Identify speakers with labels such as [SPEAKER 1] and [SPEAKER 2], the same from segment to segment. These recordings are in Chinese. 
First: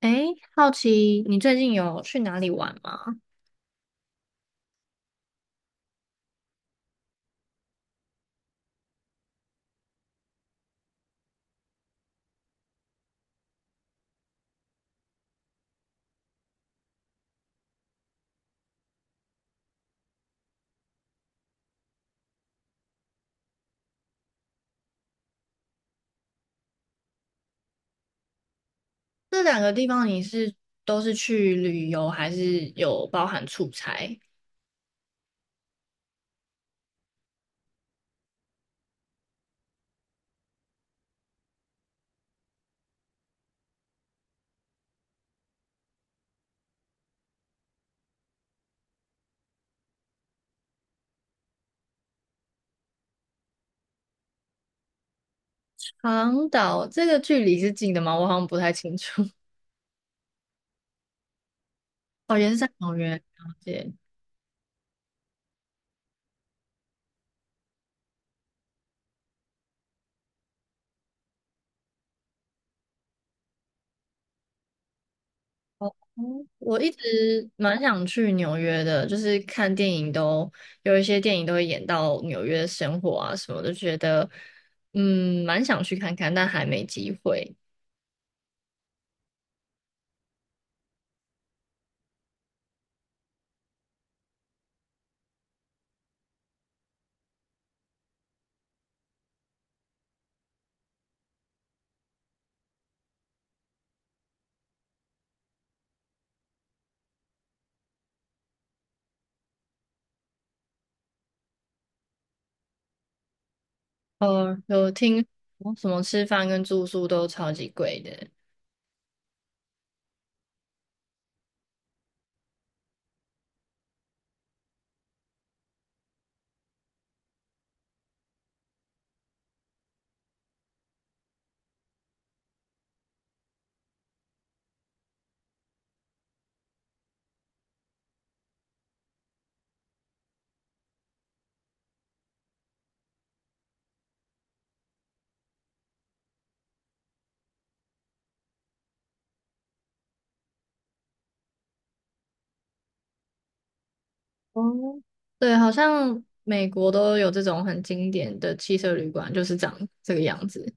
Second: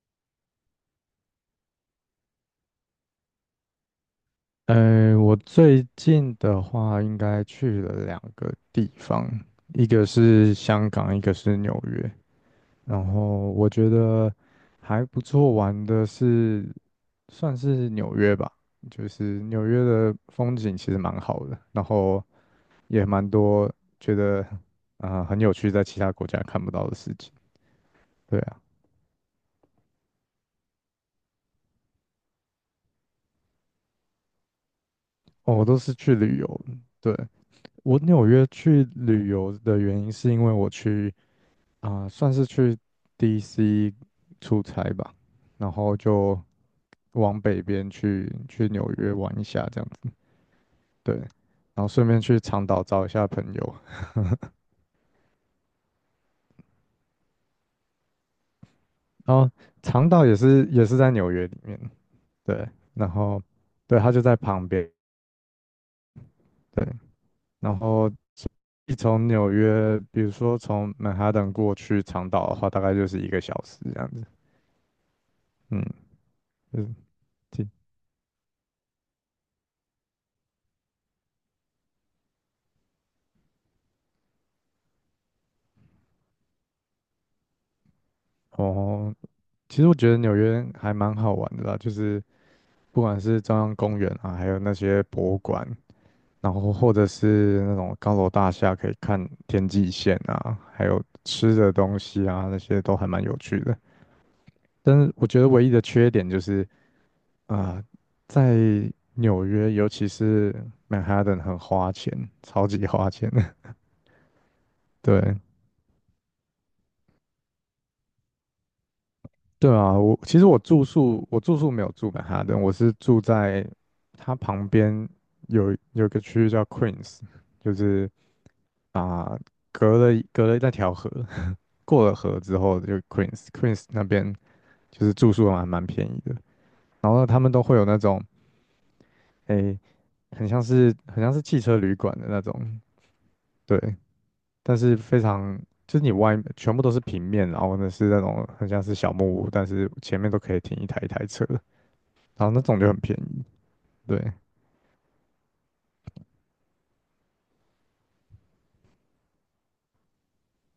[SPEAKER 1] 诶，好奇你最近有去哪里玩吗？
[SPEAKER 2] 我最近的话应该去了两个地方，一个是香港，一个是纽约。然后我觉得还不错玩的是，算是纽约吧，就是纽约的风景其实蛮好的，然后也蛮多觉得很有趣，在其他国家看不到的事情。对啊，
[SPEAKER 1] 这两个地方你是都是去旅游，还是有包含出差？
[SPEAKER 2] 哦我都是去旅游的，对，我纽约去旅游的原因是因为我去。算是去 DC 出差吧，然后就往北边去纽约玩一下这样子，对，然后顺便去长岛找一下朋友，
[SPEAKER 1] 长岛这个距离是近的吗？我好像不太清楚。
[SPEAKER 2] 然后 长岛也是在纽约里面，
[SPEAKER 1] 哦，也是
[SPEAKER 2] 对，
[SPEAKER 1] 在纽
[SPEAKER 2] 然
[SPEAKER 1] 约，了
[SPEAKER 2] 后
[SPEAKER 1] 解。
[SPEAKER 2] 对，它就在旁边，对，然后一从纽约，比如说从曼哈顿过去长岛的话，大概就是1个小时这样子，嗯
[SPEAKER 1] 哦，我
[SPEAKER 2] 嗯，
[SPEAKER 1] 一直
[SPEAKER 2] 其
[SPEAKER 1] 蛮想去纽约的，就是看电影都有一些电影都会演到纽约生活啊什么的，觉得蛮想去看看，但还没机会。
[SPEAKER 2] 哦，其实我觉得纽约还蛮好玩的啦，就是。不管是中央公园啊，还有那些博物馆，然后或者是那种高楼大厦，可以看天际线啊，还有吃的东西啊，那些都还蛮有趣的。但是我觉得唯一的缺点就是啊、在纽约，尤其是曼哈顿，很花钱，超级花钱的。
[SPEAKER 1] 呃，有 听
[SPEAKER 2] 对，
[SPEAKER 1] 说什么吃饭跟住宿都超级贵的。
[SPEAKER 2] 对啊，我其实我住宿没有住曼哈顿，我是住在它旁边有一个区域叫 Queens，就是。啊，隔了那条河，过了河之后就 Queens，Queens 那边就是住宿还蛮便宜的。然后他们都会有那种，诶、很像是汽车旅馆的那种，对，但是非常就是你外全部都是平面，然后呢是那种很像是小木屋，但是前面都可以停一台一台车，然后那种就很便宜，对，
[SPEAKER 1] 哦，对，好像美国都有这种很经典的汽车旅馆，就是长这个样子。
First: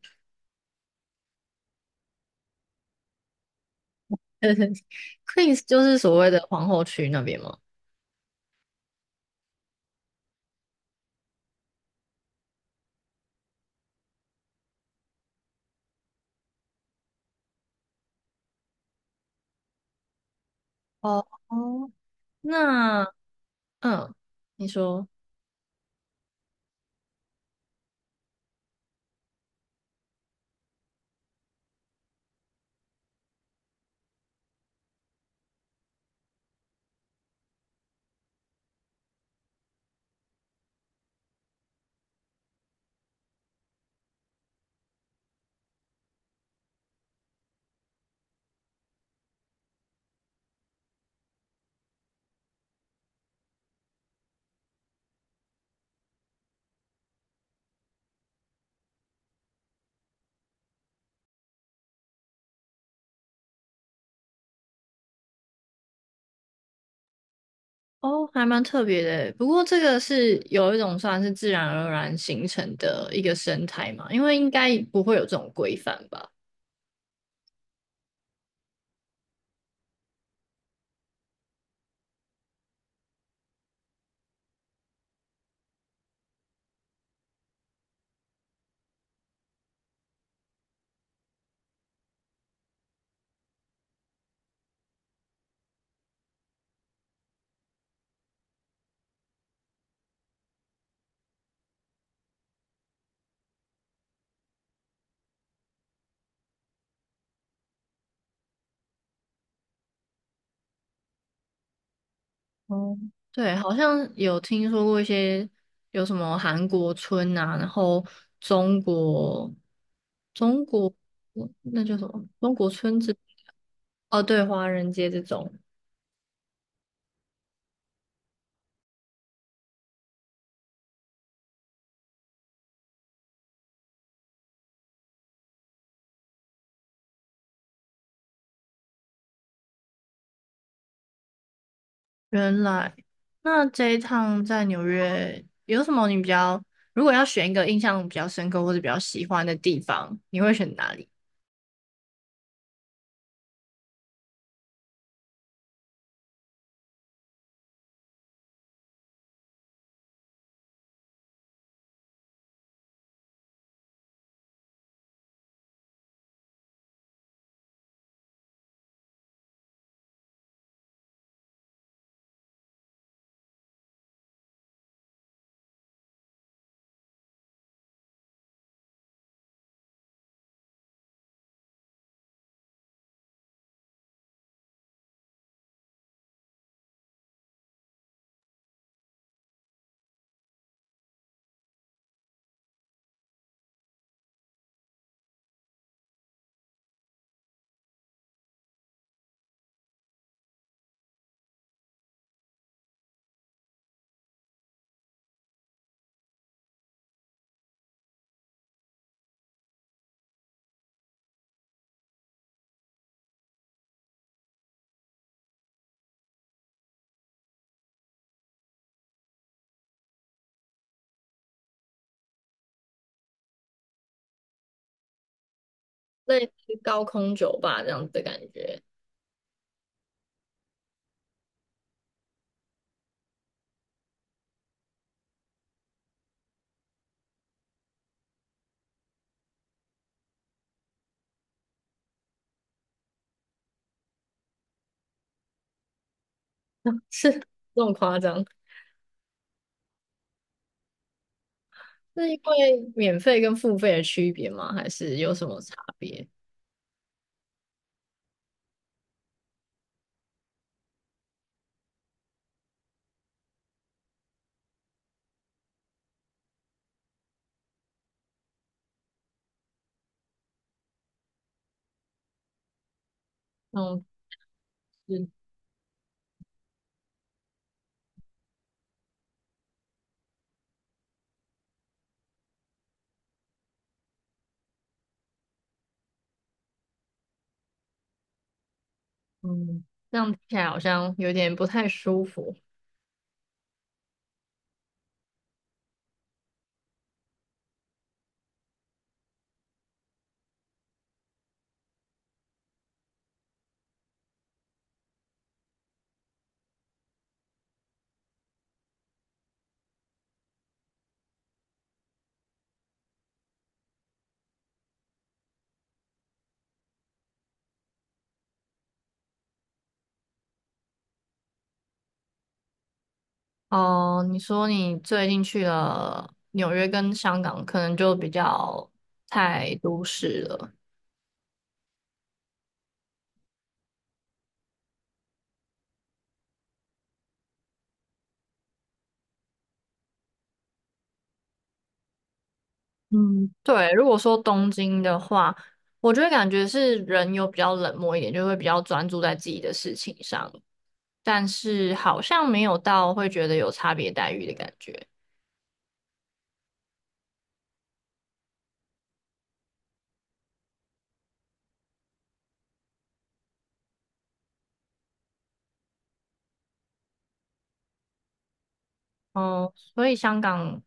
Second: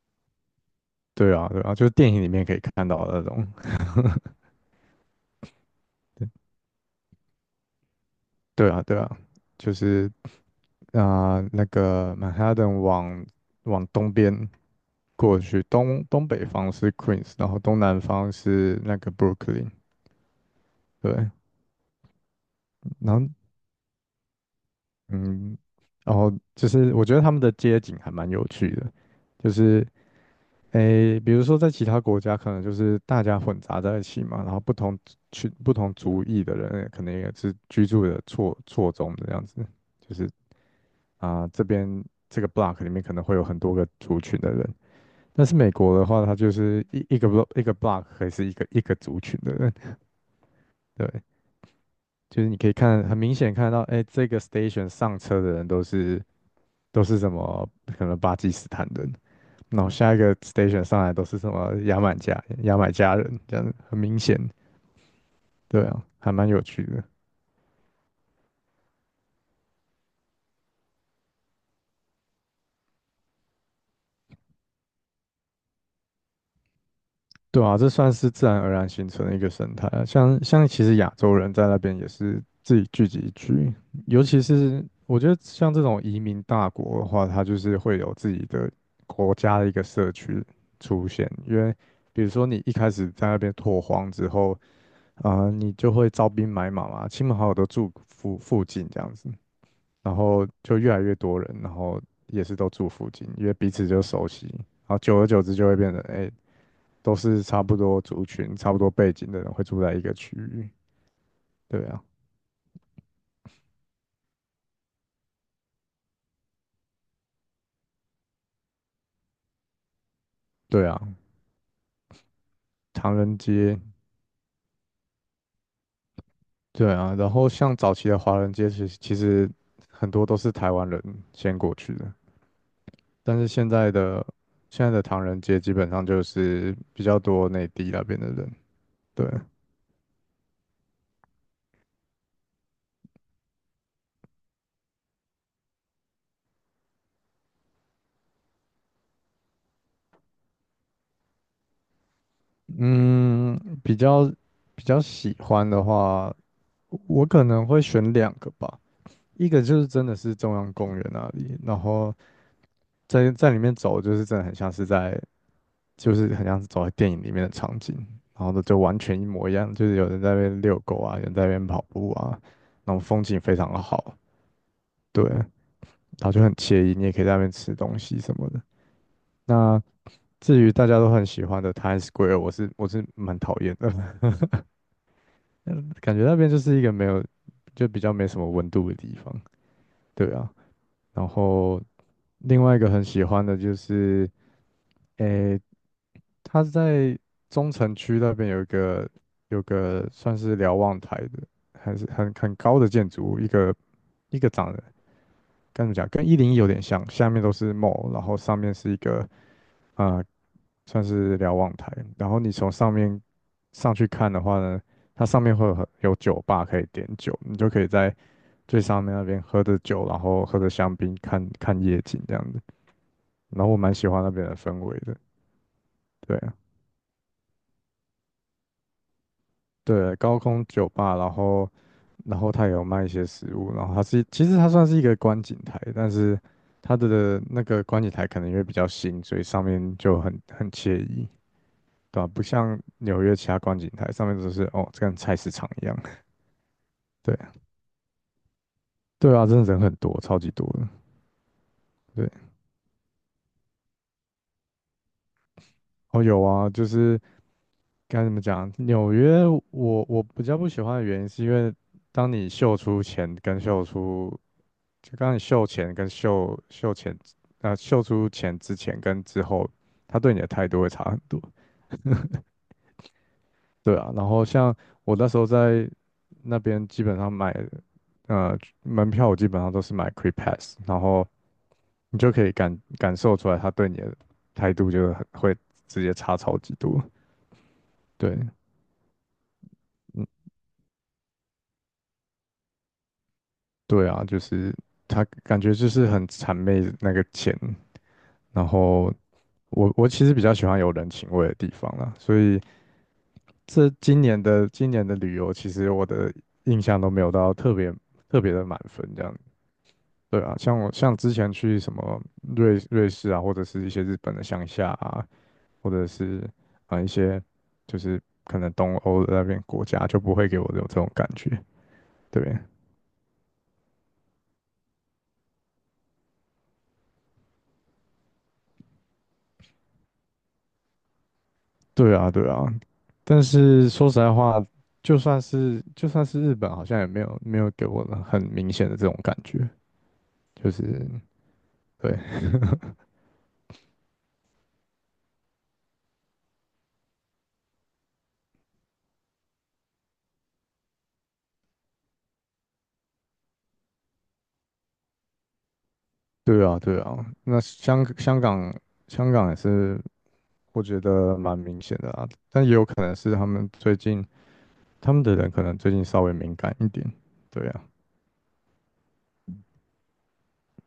[SPEAKER 2] 对啊，对啊，就是电影里面可以看到的那种，
[SPEAKER 1] Queens 就是所谓的皇后区那边吗？
[SPEAKER 2] 对啊，对啊，就是那个曼哈顿往东边，过去，东北方是 Queens，然后东南方是那个 Brooklyn，
[SPEAKER 1] 哦，
[SPEAKER 2] 对，
[SPEAKER 1] 哦。那
[SPEAKER 2] 然后
[SPEAKER 1] 嗯，你说
[SPEAKER 2] 嗯，然后就是我觉得他们的街景还蛮有趣的，就是诶，比如说在其他国家可能就是大家混杂在一起嘛，然后不同族裔的人可能也是居住的错综的这样子，就是这边这个 block 里面可能会有很多个族群的人，但是美国的话，它就是一个 block 一个 block 可以是一个一个族群的人。对，就是你可以看很明显看到，哎，这个 station 上车的人都是什么可能巴基斯坦人，然后下一个 station 上来都是什么牙买加人，这样很明显，对啊，还蛮有趣的。
[SPEAKER 1] 哦，还蛮特别的欸。不过这个是有一种算是自然而然形成的一个生态嘛，因为应该不会有这种规范吧。
[SPEAKER 2] 对啊，这算是自然而然形成的一个生态啊。像其实亚洲人在那边也是自己聚集区，尤其是我觉得像这种移民大国的话，它就是会有自己的国家的一个社区出现。因为比如说你一开始在那边拓荒之后，你就会招兵买马嘛，亲朋好友都住附近这样子，然后就越来越多人，然后也是都住附近，因为彼此就熟悉，然后久而久之就会变成，哎、都是差不多族群、差不多背景的人会住在一个区域。对啊，
[SPEAKER 1] 哦，对，好像有听说过一些有什么韩国村啊，然后中国中
[SPEAKER 2] 对
[SPEAKER 1] 国
[SPEAKER 2] 啊，
[SPEAKER 1] 那叫什么中国村子？
[SPEAKER 2] 唐人街，
[SPEAKER 1] 哦，对，华人街这种。
[SPEAKER 2] 对啊，然后像早期的华人街，其实很多都是台湾人先过去的，但是现在的唐人街基本上就是比较多内地那边的人。对，
[SPEAKER 1] 原来，那这一趟在纽约有什么你比较，如果要选一个印象比较深刻或者比较喜欢的地方，你会选哪里？
[SPEAKER 2] 嗯，比较比较喜欢的话，我可能会选两个吧。一个就是真的是中央公园那里，然后在里面走，就是真的很像是在，就是很像是走在电影里面的场景，然后呢就完全一模一样，就是有人在那边遛狗啊，有人在那边跑步啊，然后风景非常的好，对，然后就很惬意，你也可以在那边吃东西什么的。那至于大家都很喜欢的 Times Square，我是蛮讨厌的，嗯感觉那边就是一个没有，就比较没什么温度的地方，对啊。然后另外一个很喜欢的就是，诶，它是在中城区那边有个算是瞭望台的，还是很高的建筑物，一个长跟该怎么讲，跟101有点像，下面都是 mall，然后上面是一个啊、呃算是瞭望台，然后你从上面上去看的话呢，它上面会有有酒吧可以点酒，你就可以在最上面那边喝着酒，然后喝着香槟看看夜景这样子，然后我蛮喜欢那边的氛围的，对
[SPEAKER 1] 类似
[SPEAKER 2] 啊。
[SPEAKER 1] 高空酒吧这样子的感觉，
[SPEAKER 2] 对，高空酒吧，然后它也有卖一些食物，然后它是其实它算是一个观景台，但是它的那个观景台可能因为比较新，所以上面就很惬意，对吧、不像纽约其他观景台上面都是哦，这跟菜市场一样。
[SPEAKER 1] 是
[SPEAKER 2] 对，
[SPEAKER 1] 这么夸张？
[SPEAKER 2] 对啊，真的人很多，超级多的。对，
[SPEAKER 1] 是因为免费跟付费的区别吗？还是有什么差
[SPEAKER 2] 哦
[SPEAKER 1] 别？
[SPEAKER 2] 有啊，就是该怎么讲，纽约我比较不喜欢的原因是因为当你秀出钱跟秀出就刚你秀前跟秀前，秀出前之前跟之后，他对你的态度会差很多。对
[SPEAKER 1] 嗯，
[SPEAKER 2] 啊，然后像我
[SPEAKER 1] 是，
[SPEAKER 2] 那时候在那边，基本上买门票，我基本上都是买 Cree Pass，然后你就可以感受出来他对你的态度就是很会直接差超级多。对，
[SPEAKER 1] 嗯，这
[SPEAKER 2] 嗯，
[SPEAKER 1] 样听起来好像有点不太舒服。
[SPEAKER 2] 对啊，就是他感觉就是很谄媚那个钱，然后我其实比较喜欢有人情味的地方啦，所以。这今年的旅游，其实我的印象都没有到特别的满分这样。对啊，像之前去什么瑞士啊，或者是一些日本的乡下啊，或者是一些就是可能东欧的那边国家，就不会给我有这种感觉。对，
[SPEAKER 1] 哦，你说你最近去了纽约跟香港，可能就比较太都市了。
[SPEAKER 2] 对啊，对啊。但是说实在话，就算是日本，好像也没有给我很明显的这种感觉，就是对。
[SPEAKER 1] 嗯，对，如果说东京的话，我觉得感觉是人有比较冷漠一点，就会比较专注在自己的事情上，但是好像没有到会觉得有差别待遇的感觉。
[SPEAKER 2] 对啊，对啊，那香港也是，我觉得蛮明显的啊，但也有可能是他们最近他们的人可能最近稍微敏感一点，对啊，
[SPEAKER 1] 哦，所以香港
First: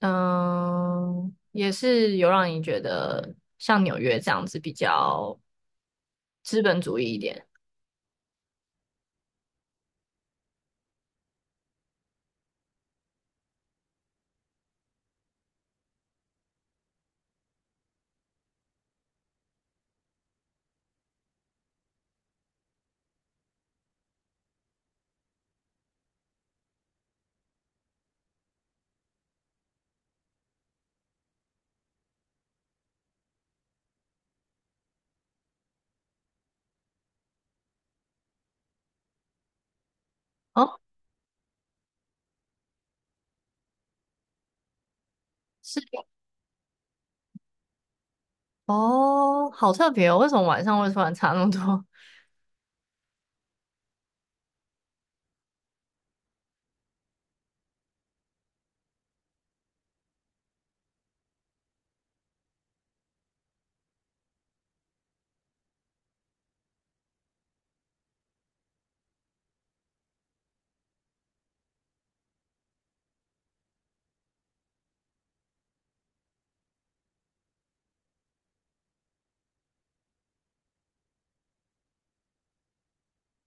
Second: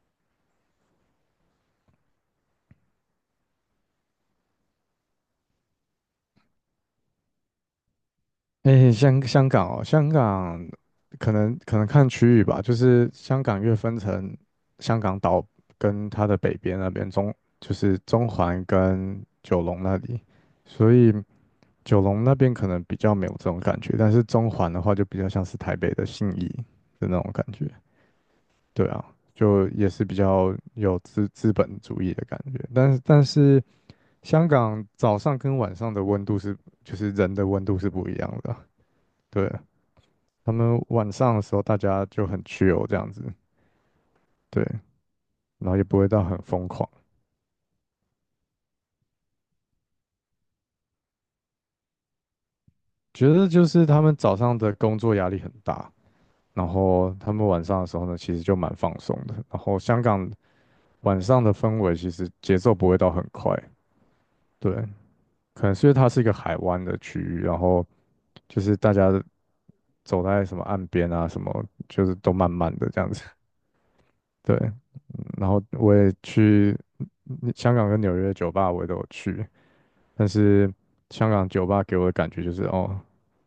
[SPEAKER 1] 嗯，也是有让你觉得像纽约这样子比较资本主义一点。
[SPEAKER 2] 诶，香港哦，香港可能看区域吧，就是香港越分成香港岛跟它的北边那边就是中环跟九龙那里，所以九龙那边可能比较没有这种感觉，但是中环的话就比较像是台北的信义的那种感觉。对啊，就也是比较有资本主义的感觉，但是香港早上跟晚上的温度是，就是人的温度是不一样的啊，对，他
[SPEAKER 1] 哦，
[SPEAKER 2] 们晚上的时候大家就很 chill 这样子，对，然后
[SPEAKER 1] 是
[SPEAKER 2] 也不会到很疯狂，
[SPEAKER 1] 哦，好特别哦！为什么晚上会突然差那么多？
[SPEAKER 2] 觉得就是他们早上的工作压力很大，然后他们晚上的时候呢，其实就蛮放松的，然后香港晚上的氛围其实节奏不会到很快，对，可能是因为它是一个海湾的区域，然后。就是大家走在什么岸边啊，什么就是都慢慢的这样子。对，然后我也去香港跟纽约的酒吧，我也都有去，但是香港酒吧给我的感觉就是哦，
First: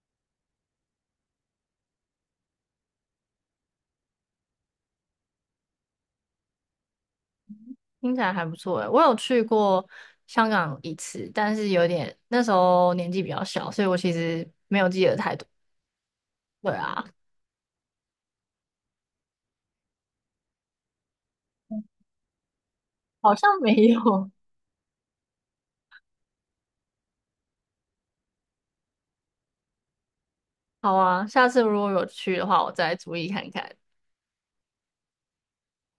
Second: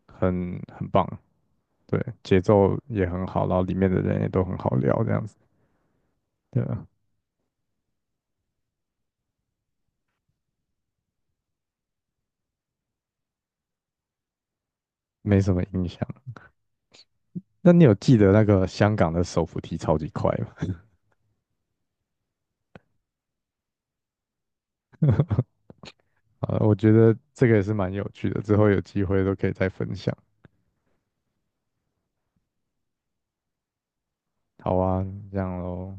[SPEAKER 2] 很棒，对，节奏也很好，然后里面的人也都很好聊这样子，对啊，
[SPEAKER 1] 听起来还不错诶。我有去过香港一次，但是有点那时候年纪比较小，所以我其实没有记得太
[SPEAKER 2] 没
[SPEAKER 1] 多。
[SPEAKER 2] 什么印象。
[SPEAKER 1] 对啊，
[SPEAKER 2] 那你有记得那个香港的手扶梯超级快吗？
[SPEAKER 1] 好像没有。
[SPEAKER 2] 啊，我觉得这个也是蛮有趣的，之后有机会都可以再分享。
[SPEAKER 1] 好啊，下次如果有去的话，我再注意看看。
[SPEAKER 2] 好啊，这样喽，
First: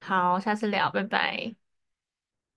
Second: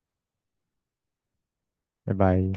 [SPEAKER 1] 好，下次聊，拜拜。
[SPEAKER 2] 拜拜。